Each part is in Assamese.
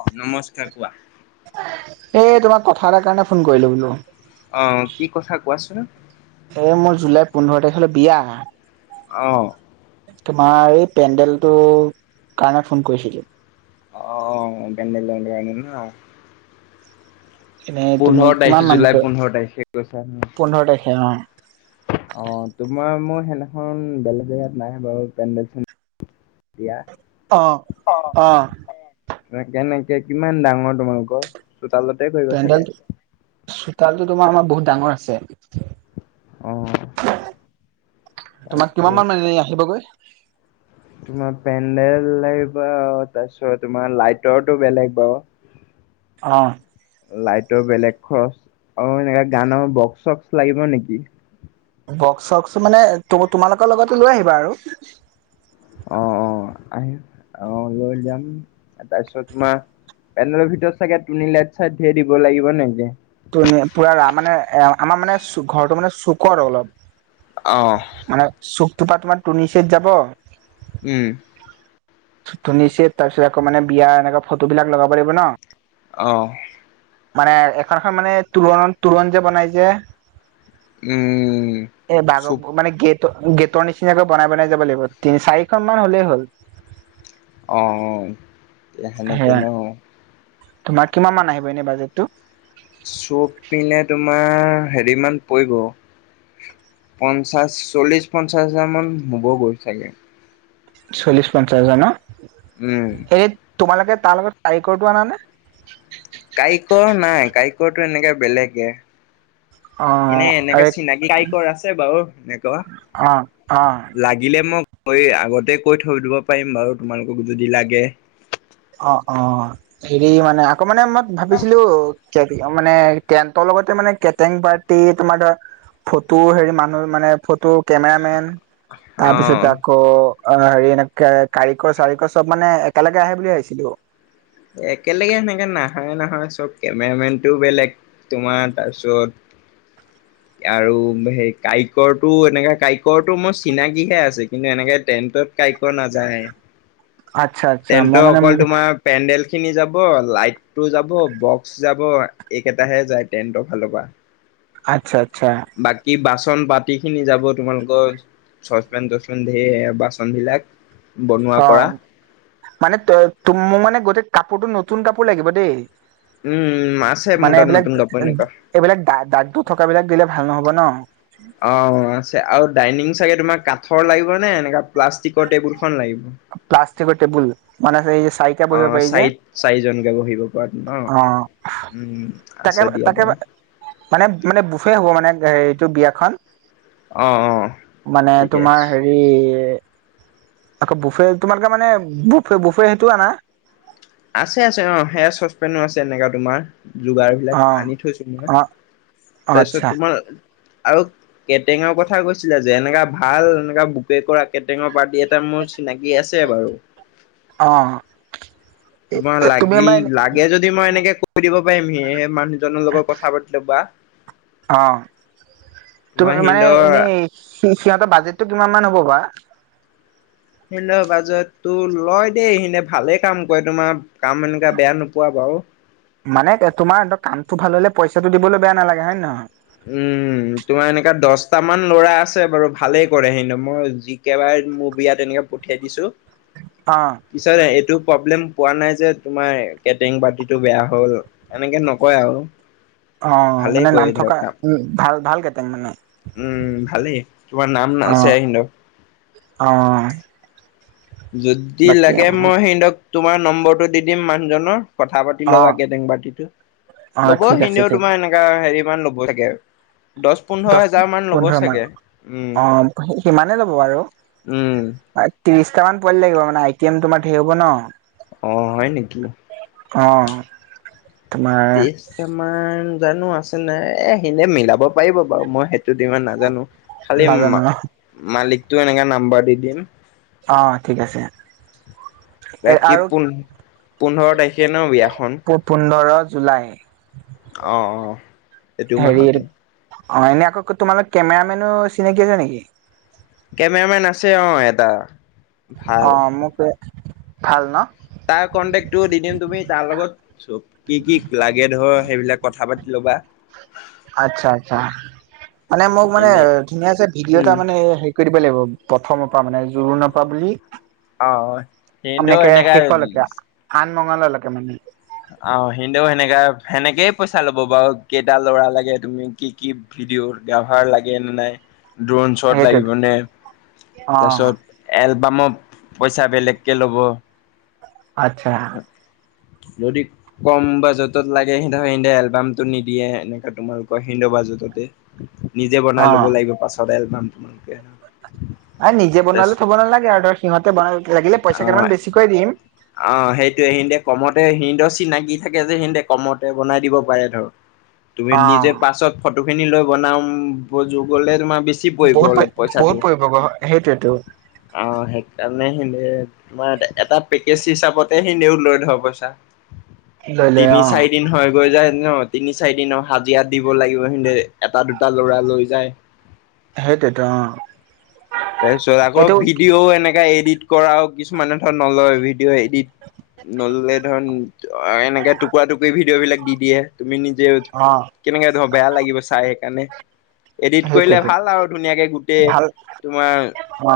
অ নমস্কাৰ কোৱা। এ তোমাক কথা এটা কাৰণে ফোন কৰিলো বোলো। অ কি কথা কোৱাচোন। এ মোৰ জুলাই পোন্ধৰ তাৰিখলে বিয়া। অ। তোমাৰ এই পেডেলটো কাৰণে ফোন কৰিছিলো। অ [unintelligible] এনে তুমি পোন্ধৰ তাৰিখ কিমান জুলাই মানকৈ পোন্ধৰ তাৰিখে কৈছা ন পোন্ধৰ তাৰিখে অ। অ তোমাৰ মোৰ সেইদিখন বেলেগ জেগাত নাই বাৰু পেণ্ডেল চে বিয়া। অহ অহ। কেনেকে কিমান ডাঙৰ তোমালোকৰ চোতালতে কৰিব চাগে। চোতালতো তোমাৰ আমাৰ বহুত ডাঙৰ আছে। অ তোমাৰ কিমান তাৰপিছত মান মানে আহিবগৈ? তোমাৰ পেডেল লাগিব তাৰপিছত তোমাৰ লাইটৰটো বেলেগ বাৰু। অ লাইটৰ বেলেগ খৰচ। অ এনেকা গানৰ বক্স চক্স লাগিব নেকি? বক্স চকস মানে তোমালোকৰ লগতে লৈ আহিবা আৰু। অ অ আহিম, অহ লৈ যাম, তাৰপিছত তোমাৰ পেনেলৰ ভিতৰত চাগে টোনিং লাইট চাইট ধেয় দিব লাগিব নেকি। ত [unintelligible] পুৰা ৰা মানে আমাৰ মানে ঘৰটো মানে চুকৰ অঁ অলপ। মানে চুপটোপা তোমাৰ টুনিচেত যাব উম। তুনি চেত তাৰ পিছত আকৌ মানে বিয়া এনেকুৱা ফটো বিলাক লগাব লাগিব ন। অহ। মানে এখনখন মানে তোৰণত তোৰণ যে বনাই যে। উম এই চুপ ভাগৱ মানে গেট গেটৰ নিচিনাকৈ বনাই বনাই যাব লাগিব তিনি চাৰিখন মান হলেই হ'ল। অঁ সেনেকে সেয়া ন। তোমাৰ কিমান মান আহিব এনে বাজেটটো? চব পিনে তোমাৰ হেৰি মান পৰিব পঞ্চাশ, চল্লিশ পঞ্চাশ হাজাৰ মান হব গৈ ছাগে? চল্লিশ পঞ্চাশ হাজাৰ ন। উম। এই তোমালোকে তাৰ লগত কাৰিকৰটো আনা নে? কাৰিকৰ নাই কাৰিকৰটো এনেকে বেলেগে অ এনে এনেকে আৰে চিনাকি টাইপৰ আছে বাও এনেকোৱা অ অ লাগিলে মোক মই আগতে কৈ থৈ দিব পাৰিম বাৰু তোমালোকক যদি লাগে। অ অ হেৰি মানে আকৌ মানে মই ভাবিছিলো কি কি মানে কেণ্টৰ লগতে মানে কেটাৰিং পাৰ্টি তোমাৰ ধৰা ফটো হেৰি মানুহ মানে ফটো কেমেৰা মেন তাৰপিছতে অ' আকৌ অ হেৰি এনেক কাৰিকৰ চাৰিকৰ চব মানে একেলগে আহে বুলি ভাবিছিলো। একেলগে সেনেকে নাহে নহয় নহয় চব কেমেৰামেন টোও বেলেগ তোমাৰ তাৰপিছত [unintelligible] আৰু সেই কাৰিকৰটো এনেকে কৰিকৰটো মোৰ চিনাকিহে আছে কিন্তু এনেকে টেণ্টত কাৰিকৰ নাযায় আচ্ছা আচ্ছা তেন্তে মই মানে অকল তোমাৰ পেডেল খিনি যাব লাইটটো যাব বক্স যাব এইকেইটাহে যায় তেণ্টৰ ফালৰ পৰা। আচ্ছা। আচ্ছা বাকী বাছ বাচন বাতি খিনি যাব তোমালোকৰ চচপেন তচপেন ধেৰ বাচন বিলাক বনোৱা অ কৰা মানে ত মোক মানে গোটেই কাপোৰটো নতুন কাপোৰ লাগিব দেই উম আছে মোৰ মানে তাত এইবিলাক নতুন কাপোৰ এনেকুৱা। এইবিলাক দাগ-দাগ থকাবিলাক দিলে ভাল ভাল নহব ন অ আছে আৰু ডাইনিং চাগে তোমাৰ কাঠৰ লাগিব নে এনেকা প্লাষ্টিকৰ টেবুল খন লাগিব? প্লাষ্টিকৰ টেবুল মানে এই চাৰিটা অ বহিব পাৰি যে চাৰি চাৰিজনকে বহিব পৰা ন অ উম-উম আছে দিয়া বাৰু মানে-মানে বুফে হ'ব মানে এইটো বিয়াখন অ অ মানে ঠিকে তোমাৰ আছে। হেৰি আকৌ বুফে তোমালোকে মানে বুফ-বুফে সেইটো আনা আছে-আছে অ সেয়া চচপেনো আছে এনেকা তোমাৰ যোগাৰবিলাক অ আনি থৈছো মই অ অ তাৰপিছত আচ্ছা তোমাৰ আৰু কেটেঙৰ কথা কৈছিলে যে এনেকা ভাল এনেকা বুকে কৰা কেটেঙৰ পাৰ্টি এটা মোৰ চিনাকি আছে বাৰু অঁ তোমাৰ লাগিল লাগে যদি মই এনেকে কৈ দিব পাৰিম সি মানুহজনৰ লগত কথা পাতিলে বা অ তুমি তোমাৰ মানে সিন্দৰ এনেই সিহঁতৰ বাজেটতো কিমান মান হ'ব বা সিহঁতৰ বাজেটটো লয় দেই সিনে ভালে কাম কৰে তোমাৰ কাম এনেকা বেয়া নোপোৱা বাৰু মানে তোমাৰ কামটো ভাল হ'লে পইচাটো দিবলৈ বেয়া নালাগে হয় নে নহয়? উম তোমাৰ এনেকা দহটা মান ল'ৰা আছে বাৰু ভালেই কৰে সিহঁতেও মই যি কেবাৰে মোৰ বিয়াত তেনেকা পঠিয়াই দিছো অ' পিছত এইটো প্ৰব্লেম পোৱা নাই যে তোমাৰ কেটাৰিং পাৰ্টিটো বেয়া হ'ল এনেকে নকয় আৰু অ ভালেই মানে নাম কৰে ধৰ থকা কাম উম ভাল-ভাল কেটাৰিং মানে উম, ভালেই। তোমাৰ নাম অ আছে সিহঁতৰ। অ যদি বাকী লাগে উম, মই সিহঁতক তোমাৰ নম্বৰটো দি দিম মানুহজনৰ কথা পাতি লগা অ' কেটাৰিং পাৰ্টিটো অ' লব ঠিক আছে সিহঁতেও ঠিক আছে। তোমাৰ এনেকা হেৰি মান ল'ব লাগে আৰু দহ পোন্ধৰ মান উম অ সিমানে ল'ব বাৰু উম ত্ৰিশটা মান পোৱালি লাগিব মানে আইটেম তোমাৰ ধেৰ হ'ব ন অ হয় নেকি? অ তোমাৰ তেজ আমাৰ জানো আছে নাই এ সিহঁতে মিলাব পাৰিব বাৰু মই সেইটো দি ইমান নাজানো খালি নাজানো মালিকটো এনেকা নাম্বৰ দি দিম। অ ঠিক আছে। এ বাকী আৰু পোন-পোন্ধৰ তাৰিখে ন বিয়াখন। পোন্ধৰ জুলাই অ-অ এইটো হেৰি মাহতে। অ এনেই আকৌ তোমালোক কেমেৰা মেনো চিনাকি আছে নেকি? কেমেৰা মেন আছে অ এটা। ভাল অ মোক ভাল ন। তাৰ কন্টেক্টটো দি দিম তুমি তাৰ লগত চব কি কি লাগে ধৰ সেইবিলাক। কথা পাতি ল'বা। আচ্ছা-আচ্ছা মানে মোক মানে এনে ধুনীয়া ভিডিঅ' এটা উম মানে। কৈ দিব লাগিব প্ৰথমৰ পা মানে জোৰোণৰ পা বুলি। অ অ সিহঁতেও এনেকে শেষলৈকে আৰু এনেকা আঠ মংসলালৈকে মানে। আহ সিহঁতেও সেনেকা-সেনেকেই পইচা ল'ব বাৰু কেইটা লৰা লাগে তুমি কি কি? ভিদিউৰ গাভাৰ লাগে নে নাই। ড্ৰন শ্বট লাগিব সেইটোতো নে অ তাৰপিছত এল বাম পইচা বেলেগকে ল'ব। আচ্ছা যদি কম বাজেতত লাগে সি এলবামটো নিদিয়ে এনেকা তোমালোকৰ সেন্দ নিজে বনাই অ ল'ব লাগিব পাছত এলবাম তোমালোকে। আৰু নিজে তাৰপিছ বনালে থ'ব নালাগে আৰু ধৰ সিহঁতে বনাব লাগিলে অ পইচা কেইটমান বেছিকৈ দিম। অ সেইটোৱে সিতে কমতে সিতে চিনাকি থাকে যে সিহতে কমতে বনাই দিব পাৰে ধৰ- তুমি অ নিজে পাছত ফটো খিনি লৈ বনাম ব যু গ'লে তোমাৰ বেছি পৰিব বহুত পৰি অলপ বহুত পইচাটো পৰিব গ সেইটোৱেতো অহ সেইকাৰণে। তোমাৰ এটা পেকেজ হিচাপতে সিনেও লৈ ধৰ পইচা। লৈ লৈ তিনি অ চাৰি দিন হয় গৈ যায় ন তিনি চাৰি দিন হাজিৰা দিব লাগিব সিতে এটা দুটা ল'ৰা লৈ যায়। সেইটোৱেতো অ তাৰপিছত আকৌ এইটো ভিডিঅ' এনেকা এডিট কৰাও কিছুমানে ধৰ নলয় ভিডিঅ' এডিট। নললে ধৰ এনেকে টুকুৰা টুকুৰি ভিডিঅ' বিলাক দি দিয়ে তুমি যে অ কেনেকে ধৰ বেয়া লাগিব চাই সেইকাৰণে এডিট কৰিলে সেইটোৱেতো ভাল আৰু ধুনীয়াকে গোটেই ভাল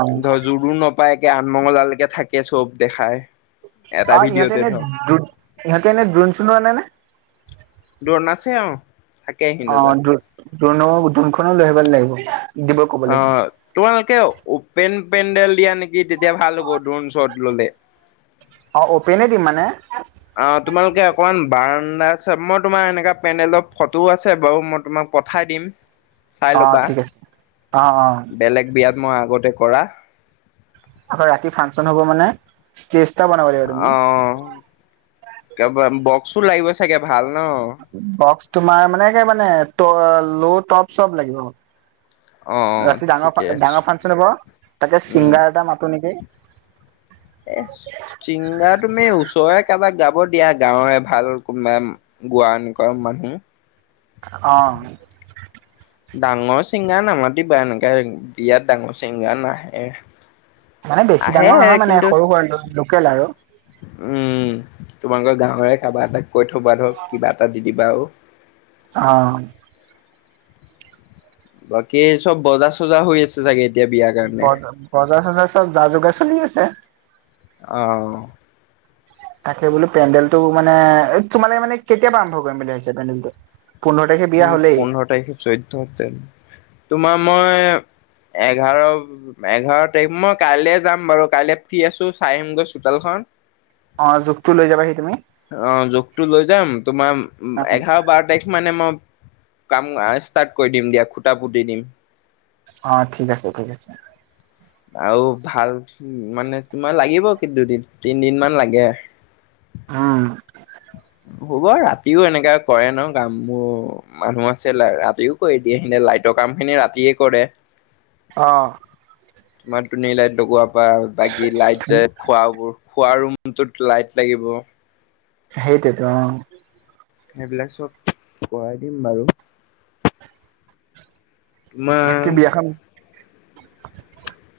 অ ধৰ জোৰ নাপায় তাকে আঠমঙলালেকে থাকে চব দেখাই। এটা অ ইহঁতে ভিডিঅ'তে এনে ধৰ ইহঁতে এনে দ্রুণ চূণ আনে নে। দ্রুন আছে অ। অ ড্রোন অ ড্রোনখনো লৈ আহিব লাগিব। দিব ক'ব অ লাগিব। তোমালোকে উপেন পেণ্ডেল দিয়া নেকি তেতিয়া ভাল হ'ব ড্ৰোনশট্ৰ ল'লে। অ অপেনে দিম মানে অ তোমালোকে অকমান বাৰ- নাই চোৱা মই তোমাৰ এনেকা পেণ্ডেলৰ ফটোও আছে বাৰু মই তোমাক পঠাই দিম। চাই অ ল'বা ঠিক আছে অ অ। বেলেগ বিয়াত মই আগতে কৰা। অ ৰাতি ফাংচন হ'ব মানে ষ্টেজটা বনাব লাগিব তুমি। অ' বক্সো লাগিব চাগে ভাল ন? বক্স তোমাৰ মানে মানে ত লো টপ চব লাগিব। অ' অ' ৰাতি ঠিকে ডাঙৰ আছে ডাঙৰ ফাংচন হ'ব তাকে উম। ছিংগাৰ এটা মাতো নেকি? এ ছিংগাৰ তুমি ওচৰৰে কাবাক গাব দিয়া গাঁৱৰে ভাল কোনোবা। গোৱা এনেকুৱা মানুহ। অ। ডাঙৰ চিংগাৰ নামাতিবা এনেকা বিয়াত ডাঙৰ চিংগাৰ নাহে। মানে বেছি আহে ডাঙৰ নহয় মানে কিন্তু সৰু সুৰা লোকেল আৰু উম তোমালোকৰ গাৱৰে কাবা এটাক কৈ থব ধৰক কিবা এটা দি দিবা আও অ বাকী চব বজা চজা হৈ আছে চাগে এতিয়া বিয়াৰ কাৰণে বজা বজাৰ চজাৰ চব যা যোগাৰ চলি আছে অ তাকে বোলো পেণ্ডেলটো মানে তোমালোকে মানে কেতিয়া পৰা আৰম্ভ কৰিম বুলি ভাবিছা পেণ্ডেলটো পোন্ধৰ তাৰিখে বিয়া উম হ'লেই পোন্ধৰ তাৰিখে চৈধ্য তে তোমাৰ মই এঘাৰ এঘাৰ তাৰিখ মই কাইলে যাম বাৰু কাইলে ফ্ৰী আছো চাই আহিম গৈ চোতালখন অ জোখটো লৈ যাব অ জুখটো লৈ যাম তোমাৰ অ এঘাৰ বাৰ তাৰিখ মানে মই কাম ষ্টাৰ্ট কৰি দিম দিয়া খুটা পুটি দিম অ ঠিক আছে ঠিক আছে আৰু ভাল মানে তোমাৰ লাগিব কি দুদিন তিনদিন মান লাগে উম হ'ব ৰাতিও এনেকা কৰে ন? কাম মোৰ মানুহ আছিল ৰাতিও কৰি দিয়ে সিনা লাইটক কাম খিনি ৰাতিয়ে কৰে। অ ইমান লাইট লগোৱাৰ পৰা বাকী লাইট যাই খোৱা বোৰ খোৱা ৰুমটোত লাইট লাগিব সেইটোৱেতো অ সেইবিলাক চব কৰাই দিম বাৰু বাকী তোমাৰ বিয়াখন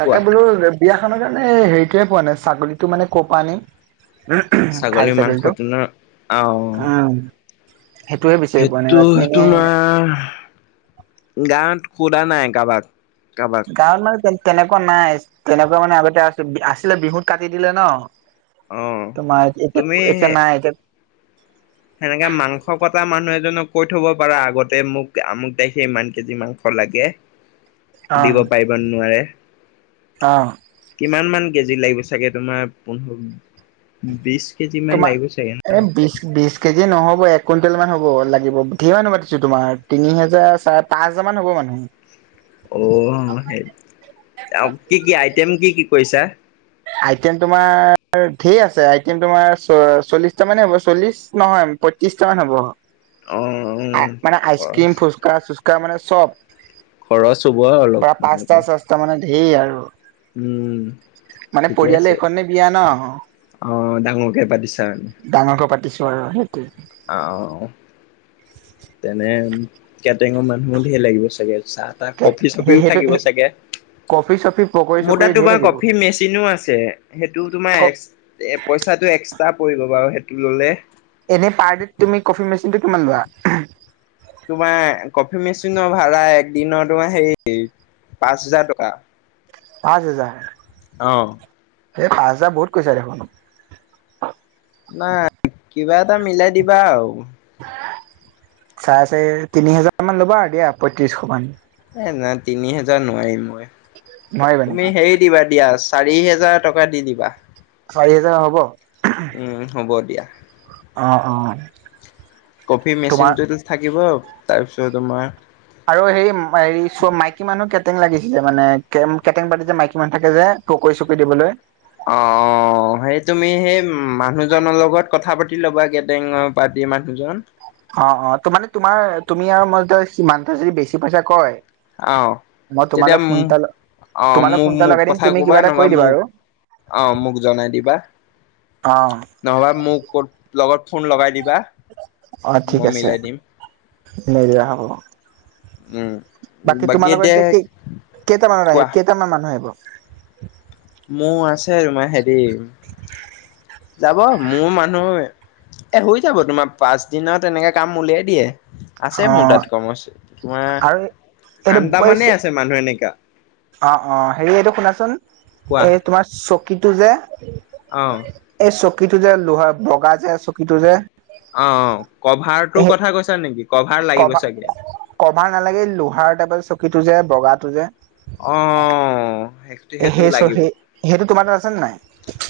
তাকে কোৱা বোলো বিয়াখনৰ কাৰণে হেৰিটোয়ে পোৱা নাই ছাগলীটো মানে ক' পৰা আনিম। খাহী মাংস ছাগলী তো, তোমাৰ অ উম সেইটোয়ে বিচাৰি পোৱা নাই সেইটো বাকী এনে তোমাৰ গাঁৱত সোধা নাই কাৰোবাক কাৰোবাক গাঁৱত মানে তে তেনেকোৱা নাই তেনেকোৱা মানে আগতে আ আছিলে বিহুত কাটি দিলে ন অ তোমাৰ, তুমি এতিয়া নাই এতিয়া সেনেকে মাংস কটা মানুহ এজনক কৈ থব পাৰা আগতে মোক আমুক তাইখে ইমান কেজি মাংস লাগে দিব পাৰিব নোৱাৰে অহ কিমান মান কেজি লাগিব চাগে তোমাৰ পোন্ধৰ বিশ কেজি মান তোমাৰ, লাগিব চাগে ন এ বিছ বিছ কেজি নহ'ব এক কুইণ্টেল মান হ'ব লাগিব, ধেৰ মানুহ পাতিছো তোমাৰ তিনি হাজাৰ চাৰে পাঁচ হাজাৰ মান হ'ব মান উ অ সেই কি কি আইটেম কি কি কৰিছা? আইটেম তোমাৰ ধেই আছে, আইটেম তোমাৰ চ চল্লিশটা মানে হ'ব চল্লিশ নহয় পঁয়ত্ৰিশটা মান হ'ব অ অ', মানে, খৰচ আইচক্ৰীম ফুচকা চুচকা মানে চব খৰচ হ'ব অলপ প্ৰায় পাঁচটা তোমালোকৰ ছচটা মানে ধেৰ আৰু উম মানে পৰিয়ালে এখনে বিয়া ন অহ ডাঙৰ কে পাতিছা মানে হয় সেইটো অ অ তেনে কেটেঙৰ মানুহো ধেৰ লাগিব চাগে চাহ তাহ কফি সেইটোৱে চপিও সেইটো থাকিব চাগে কফি চফি পক মোৰ তাত তোমাৰ কফি মেচিনো আছে সেইটো তোমাৰ পইচাটো এক্স টা পৰিব বাৰু সেইটো ল'লে এনে পাৰ দে তুমি কফি মেচিনটো কিমান লোৱা তোমাৰ কফি মেচিনৰ ভাড়া একদিনৰ তোমাৰ সেই পাঁচ হাজাৰ টকা। পাঁচ হেজাৰ অহ এই পাঁচ হাজাৰ বহুত কৈছা দেখোন। নাই কিবা এটা মিলাই দিবা আৰু। চাৰে চাৰি তিনি হেজাৰ মান ল'বা আৰু দিয়া পয়ত্ৰিশ মান। এ নাই তিনি হেজাৰ নোৱাৰিম মই, নোৱাৰিবা নেকি তুমি হেৰি দিবা দিয়া চাৰি হেজাৰ টকা দি দিবা। চাৰি হেজাৰ হব উম হ'ব দিয়া। অ কফি তোমাৰ মেচিনটোতো থাকিব তাৰপিছত তোমাৰ আৰু হেৰি হেৰি চ মাইকী মানুহ কেটেং লাগিছে যে মানে কেটেং পাতি যে মাইকী মানুহ থাকে যে পকৰি চকৰি দিবলৈ অ অ অ সেই তুমি সেই মানুহজনৰ লগত কথা পাতি ল'বা গেটেঙৰ পাৰ্টি মানুহজন অ অ ত মানে তোমাৰ তুমি আৰু মই সিমানতে যদি বেছি পইচা কয় অ', মই তেতিয়া তোমালৈ ফোন এটা অ', তোমালৈ ফোন এটা মোক-মোক লগাই দিম কথা তুমি ক'বা কিবা এটা নহবা কৰি দিবা মোক আৰু। অ মোক জনাই দিবা অ নহবা মোক ক'ত লগত ফোন লগাই দিবা। অ ঠিক মই আছে মিলাই দিম। মেৰিয়া হ'ব। উম, বাকী তোমালোকৰ এতিয়া কি কেইটামানত কোৱা আহিব কেইটামান মানুহ আহিব? [unintelligible] মোৰ আছে তোমাৰ হেৰি যাব মোৰ মানুহ এ হৈ যাব তোমাৰ পাছ দিনা তেনেকে কাম উলিয়াই দিয়ে। অ আছে মোৰ তাত কম আছে তোমাৰ আৰু এইটো আন্দামানে আছে মানুহ এনেকা। অ অ হেৰি এইটো শুনাচোন এই তোমাৰ চকীটো যে অহঁ। এই চকীটো যে লোহাৰ বগা যে চকীটো যে। অ কভাৰটোৰ সেই কথা কৈছা নেকি? লাগিব কভাৰ চাগে কভাৰ নালাগে লোহাৰ টাইপৰ চকীটো যে বগাটো যে। অ শেষ সেইটো সেই লাগিব। চহী সেইটো তোমাৰ তাত আছে নে নাই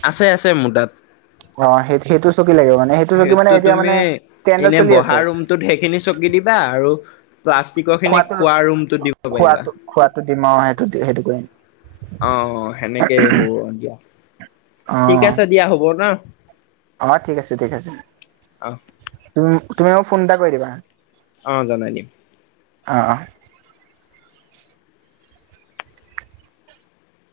আছে আছে মোৰ তাত। অ সেই সেইটো চকী লাগিব মানে চকী মানে সেইটো এতিয়া তুমি মানে ট্ৰেণ্ডত এনে চলি বহা আছে ৰুমটোত সেইখিনি চকী দিবা আৰু প্লাষ্টিকৰ খিনি খোৱাটো খোৱা ৰুমটো দিব খোৱা পাৰিবা খোৱা দিম আৰু সেইটো সেইটো কৰিম। অ অ সেনেকেই হ'ব দিয়া ঠিক আছে দিয়া হ'ব ন। অঁ ঠিক আছে ঠিক আছে অ তুমি মোক ফোন এটা কৰি দিবা হা অ জনাই দিম। অ অ।